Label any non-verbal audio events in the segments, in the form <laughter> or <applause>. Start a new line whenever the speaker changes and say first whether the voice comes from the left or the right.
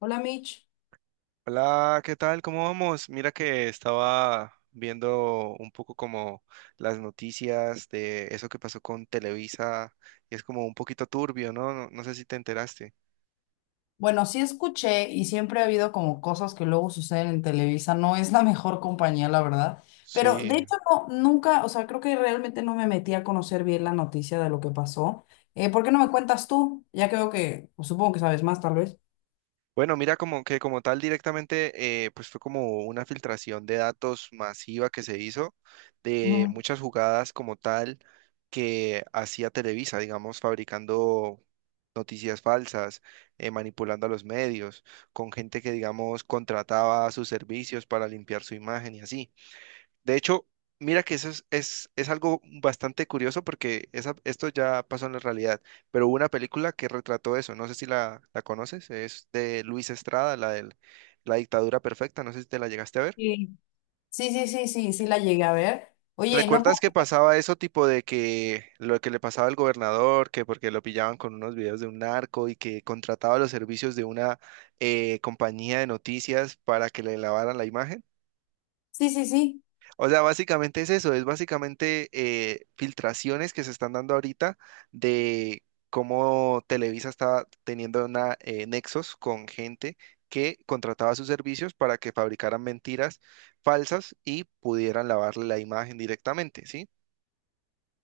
left: Hola Mitch.
right: Hola, ¿qué tal? ¿Cómo vamos? Mira que estaba viendo un poco como las noticias de eso que pasó con Televisa y es como un poquito turbio, ¿no? No sé si te enteraste.
left: Bueno, sí escuché y siempre ha habido como cosas que luego suceden en Televisa, no es la mejor compañía, la verdad, pero de
right: Sí.
left: hecho no, nunca, o sea, creo que realmente no me metí a conocer bien la noticia de lo que pasó. ¿Por qué no me cuentas tú? Ya creo que, pues, supongo que sabes más, tal vez.
right: Bueno, mira, como que como tal directamente, pues fue como una filtración de datos masiva que se hizo de
left: Ujú.
right: muchas jugadas como tal que hacía Televisa, digamos, fabricando noticias falsas, manipulando a los medios, con gente que, digamos, contrataba sus servicios para limpiar su imagen y así. De hecho, mira que eso es algo bastante curioso porque esa, esto ya pasó en la realidad, pero hubo una película que retrató eso, no sé si la conoces, es de Luis Estrada, la de La dictadura perfecta, no sé si te la llegaste a ver.
left: Sí. Sí, sí, sí, sí, sí la llegué a ver. Oye, no
right: ¿Recuerdas
left: puedo.
right: que pasaba eso tipo de que lo que le pasaba al gobernador, que porque lo pillaban con unos videos de un narco y que contrataba los servicios de una compañía de noticias para que le lavaran la imagen?
left: Sí, sí, sí.
right: O sea, básicamente es eso, es básicamente filtraciones que se están dando ahorita de cómo Televisa está teniendo una, nexos con gente que contrataba sus servicios para que fabricaran mentiras falsas y pudieran lavarle la imagen directamente, ¿sí?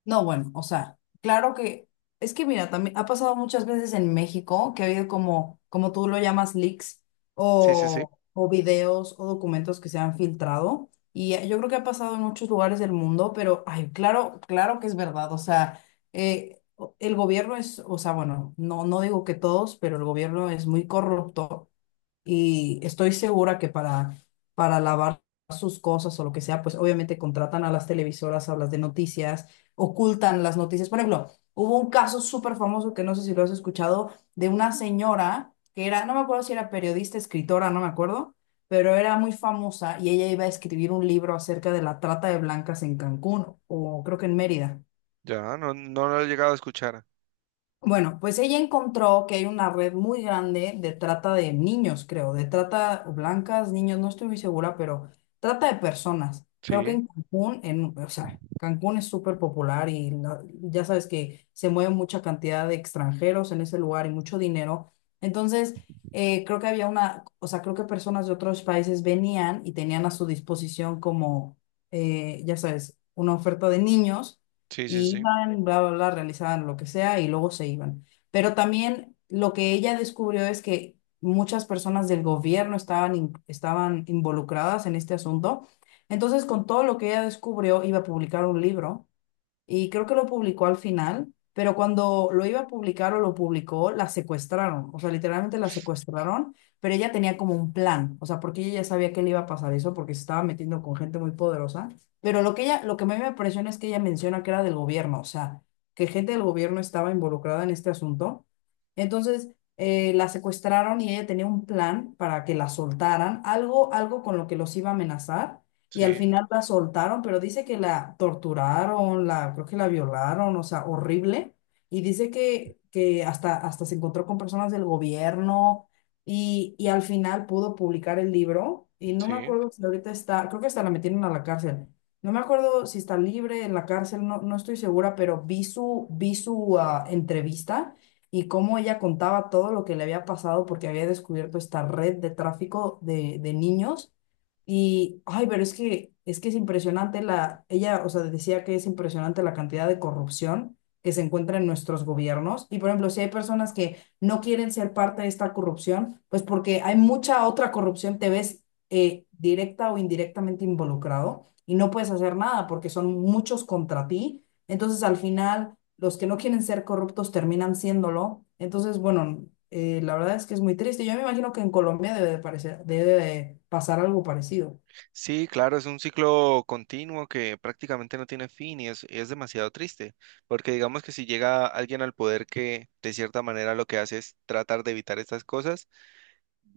left: No, bueno, o sea, claro que es que mira, también ha pasado muchas veces en México que ha habido como, como tú lo llamas, leaks
right: Sí, sí, sí.
left: o videos o documentos que se han filtrado. Y yo creo que ha pasado en muchos lugares del mundo, pero ay, claro, claro que es verdad. O sea, el gobierno es, o sea, bueno, no, no digo que todos, pero el gobierno es muy corrupto y estoy segura que para lavar sus cosas o lo que sea, pues obviamente contratan a las televisoras, a las de noticias, ocultan las noticias. Por ejemplo, hubo un caso súper famoso que no sé si lo has escuchado, de una señora que era, no me acuerdo si era periodista, escritora, no me acuerdo, pero era muy famosa y ella iba a escribir un libro acerca de la trata de blancas en Cancún o creo que en Mérida.
right: Ya, no lo he llegado a escuchar.
left: Bueno, pues ella encontró que hay una red muy grande de trata de niños, creo, de trata blancas, niños, no estoy muy segura, pero trata de personas. Creo que
right: Sí,
left: en Cancún, en, o sea, Cancún es súper popular y ya sabes que se mueve mucha cantidad de extranjeros en ese lugar y mucho dinero. Entonces, creo que había una, o sea, creo que personas de otros países venían y tenían a su disposición como, ya sabes, una oferta de niños
right: sí, sí,
left: y
right: sí,
left: iban, bla, bla, bla, realizaban lo que sea y luego se iban. Pero también lo que ella descubrió es que muchas personas del gobierno estaban involucradas en este asunto. Entonces, con todo lo que ella descubrió, iba a publicar un libro y creo que lo publicó al final, pero cuando lo iba a publicar o lo publicó, la secuestraron, o sea, literalmente la secuestraron, pero ella tenía como un plan, o sea, porque ella ya sabía que le iba a pasar eso, porque se estaba metiendo con gente muy poderosa, pero lo que ella, lo que a mí me impresiona es que ella menciona que era del gobierno, o sea, que gente del gobierno estaba involucrada en este asunto, entonces, la secuestraron y ella tenía un plan para que la soltaran, algo, algo con lo que los iba a amenazar, y al
right: sí,
left: final la soltaron, pero dice que la torturaron, la, creo que la violaron, o sea, horrible. Y dice que hasta, hasta se encontró con personas del gobierno y al final pudo publicar el libro. Y no me
right: sí.
left: acuerdo si ahorita está, creo que hasta la metieron a la cárcel. No me acuerdo si está libre en la cárcel, no, no estoy segura, pero vi su entrevista y cómo ella contaba todo lo que le había pasado porque había descubierto esta red de tráfico de niños y, ay, pero es que es que es impresionante la, ella, o sea, decía que es impresionante la cantidad de corrupción que se encuentra en nuestros gobiernos. Y, por ejemplo, si hay personas que no quieren ser parte de esta corrupción, pues porque hay mucha otra corrupción, te ves directa o indirectamente involucrado y no puedes hacer nada porque son muchos contra ti. Entonces, al final los que no quieren ser corruptos terminan siéndolo. Entonces, bueno, la verdad es que es muy triste. Yo me imagino que en Colombia debe de parecer, debe de pasar algo parecido.
right: Sí, claro, es un ciclo continuo que prácticamente no tiene fin y es demasiado triste, porque digamos que si llega alguien al poder que de cierta manera lo que hace es tratar de evitar estas cosas,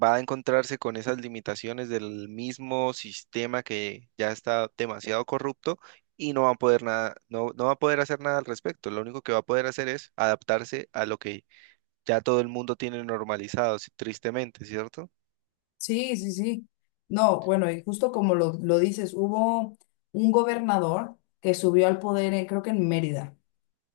right: va a encontrarse con esas limitaciones del mismo sistema que ya está demasiado corrupto y no va a poder nada, no va a poder hacer nada al respecto. Lo único que va a poder hacer es adaptarse a lo que ya todo el mundo tiene normalizado, sí, tristemente, ¿cierto?
left: Sí, sí, sí. No, bueno, y justo como lo dices, hubo un gobernador que subió al poder, creo que en Mérida.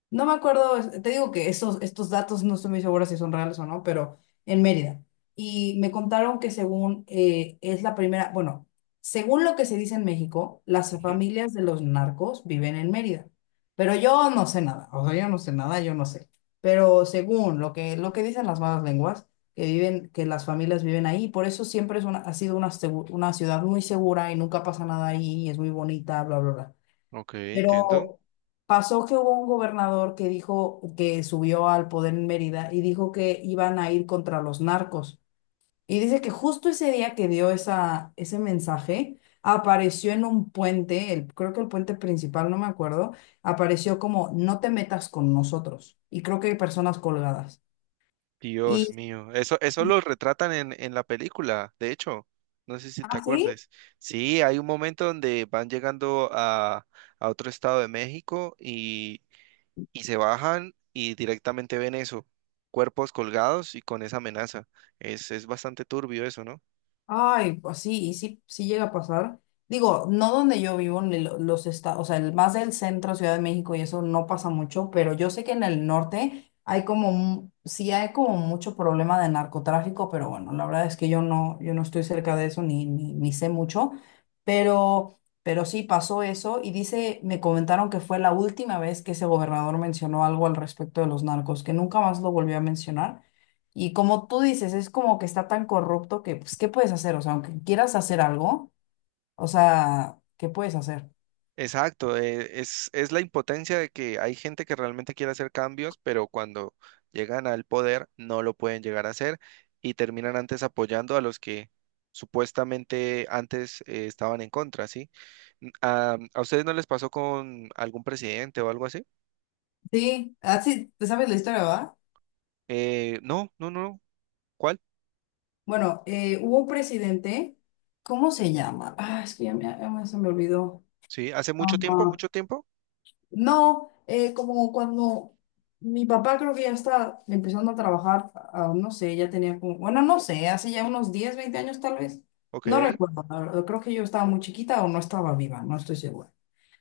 left: No me acuerdo, te digo que esos, estos datos no estoy muy segura si son reales o no, pero en Mérida. Y me contaron que según es la primera, bueno, según lo que se dice en México, las
right: Ujú.
left: familias de los narcos viven en Mérida. Pero yo no sé nada, o sea, yo no sé nada, yo no sé. Pero según lo que dicen las malas lenguas, que viven, que las familias viven ahí, por eso siempre es una, ha sido una, una ciudad muy segura y nunca pasa nada ahí, y es muy bonita, bla, bla, bla.
right: Ok, entiendo.
left: Pero pasó que hubo un gobernador que dijo que subió al poder en Mérida y dijo que iban a ir contra los narcos. Y dice que justo ese día que dio esa, ese mensaje, apareció en un puente, el, creo que el puente principal, no me acuerdo, apareció como no te metas con nosotros. Y creo que hay personas colgadas.
right: Dios
left: Y,
right: mío, eso lo retratan en la película, de hecho, no sé si te
left: ¿ah, sí?
right: acuerdes. Sí, hay un momento donde van llegando a otro estado de México y se bajan y directamente ven eso, cuerpos colgados y con esa amenaza. Es bastante turbio eso, ¿no?
left: Ay, pues sí, y sí, sí llega a pasar. Digo, no donde yo vivo, ni los estados, o sea, más del centro, Ciudad de México, y eso no pasa mucho, pero yo sé que en el norte hay como, sí hay como mucho problema de narcotráfico, pero bueno, la verdad es que yo no, yo no estoy cerca de eso, ni sé mucho, pero sí pasó eso, y dice, me comentaron que fue la última vez que ese gobernador mencionó algo al respecto de los narcos, que nunca más lo volvió a mencionar y como tú dices, es como que está tan corrupto que, pues, ¿qué puedes hacer? O sea, aunque quieras hacer algo, o sea, ¿qué puedes hacer?
right: Exacto, es la impotencia de que hay gente que realmente quiere hacer cambios, pero cuando llegan al poder no lo pueden llegar a hacer y terminan antes apoyando a los que supuestamente antes estaban en contra, ¿sí? A ustedes no les pasó con algún presidente o algo así?
left: Sí, así, te sabes la historia, ¿va?
right: Eh, no. ¿Cuál?
left: Bueno, hubo un presidente, ¿cómo se llama? Ah, es que se me olvidó.
right: Sí, hace
left: Ah,
right: mucho tiempo, mucho tiempo.
left: no, como cuando mi papá creo que ya está empezando a trabajar, no sé, ya tenía como, bueno, no sé, hace ya unos 10 20 años tal vez.
right: Ok,
left: No recuerdo, la verdad, creo que yo estaba muy chiquita o no estaba viva, no estoy segura.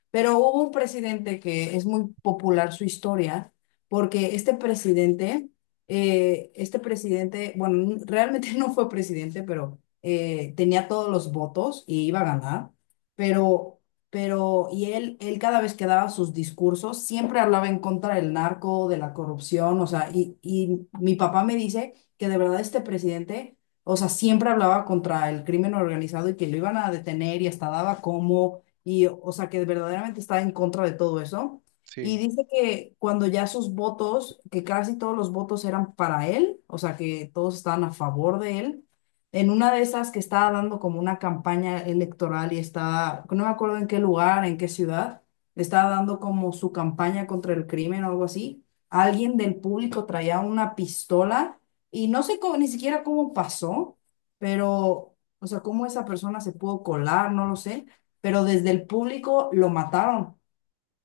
left: Pero hubo un presidente que es muy popular su historia, porque este presidente, bueno, realmente <laughs> no fue presidente, pero tenía todos los votos y iba a ganar, pero, pero, y él cada vez que daba sus discursos, siempre hablaba en contra del narco, de la corrupción, o sea, y mi papá me dice que de verdad este presidente. O sea, siempre hablaba contra el crimen organizado y que lo iban a detener y hasta daba como y o sea que verdaderamente está en contra de todo eso. Y
right: sí.
left: dice que cuando ya sus votos, que casi todos los votos eran para él, o sea que todos estaban a favor de él, en una de esas que estaba dando como una campaña electoral y estaba, no me acuerdo en qué lugar, en qué ciudad, estaba dando como su campaña contra el crimen o algo así, alguien del público traía una pistola y no sé cómo, ni siquiera cómo pasó, pero, o sea, cómo esa persona se pudo colar, no lo sé, pero desde el público lo mataron.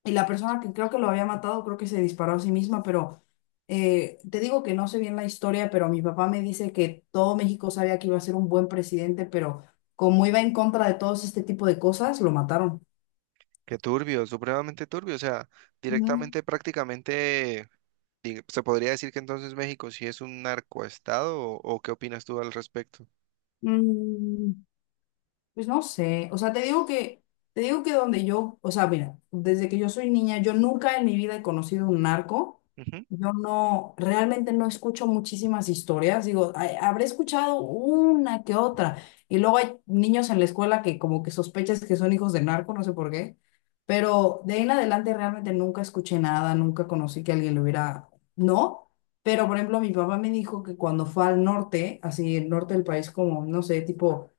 left: Y la persona que creo que lo había matado, creo que se disparó a sí misma, pero te digo que no sé bien la historia, pero mi papá me dice que todo México sabía que iba a ser un buen presidente, pero como iba en contra de todos este tipo de cosas, lo mataron.
right: Qué turbio, supremamente turbio. O sea,
left: Ujú.
right: directamente, prácticamente, se podría decir que entonces México sí es un narcoestado o qué opinas tú al respecto.
left: Mm, Pues no sé, o sea, te digo que donde yo, o sea, mira, desde que yo soy niña, yo nunca en mi vida he conocido un narco.
right: Ujú.
left: Yo no, realmente no escucho muchísimas historias. Digo, "Ay, habré escuchado una que otra. Y luego hay niños en la escuela que como que sospechas que son hijos de narco, no sé por qué. Pero de ahí en adelante realmente nunca escuché nada, nunca conocí que alguien lo hubiera, ¿no? Pero, por ejemplo, mi papá me dijo que cuando fue al norte, así el norte del país, como, no sé, tipo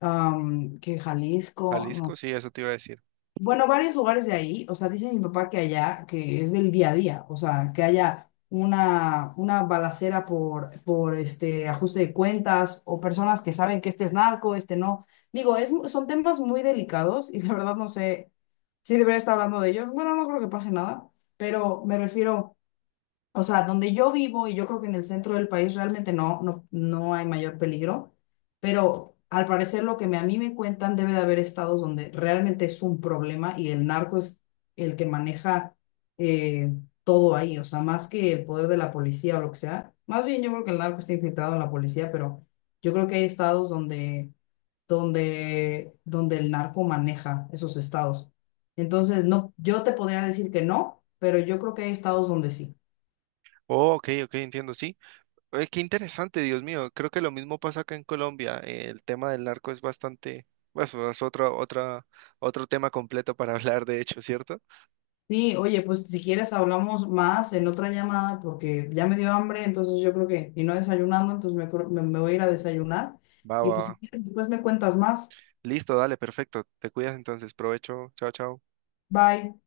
left: que Jalisco,
right: Jalisco,
left: no.
right: sí, eso te iba a decir.
left: Bueno, varios lugares de ahí, o sea, dice mi papá que allá, que es del día a día, o sea, que haya una balacera por este ajuste de cuentas o personas que saben que este es narco, este no. Digo, son temas muy delicados y la verdad no sé si debería estar hablando de ellos. Bueno, no creo que pase nada, pero me refiero, o sea, donde yo vivo, y yo creo que en el centro del país realmente no, no, no hay mayor peligro, pero al parecer lo que a mí me cuentan debe de haber estados donde realmente es un problema y el narco es el que maneja eh, todo ahí, o sea, más que el poder de la policía o lo que sea. Más bien yo creo que el narco está infiltrado en la policía, pero yo creo que hay estados donde, donde, donde el narco maneja esos estados. Entonces, no, yo te podría decir que no, pero yo creo que hay estados donde sí.
right: Oh, ok, ok, entiendo, sí. Oye, qué interesante, Dios mío. Creo que lo mismo pasa acá en Colombia. El tema del narco es bastante, bueno, es otro, otra, otro tema completo para <laughs> hablar, de hecho, ¿cierto?
left: Sí, oye, pues si quieres hablamos más en otra llamada porque ya me dio hambre, entonces yo creo que, y no desayunando, entonces me, creo- me me voy a ir a desayunar.
right: Va,
left: Y
right: va,
left: pues
right: va.
left: si quieres, después me cuentas más.
right: Listo, dale, perfecto. Te cuidas entonces. Provecho. Chao, chao.
left: Bye.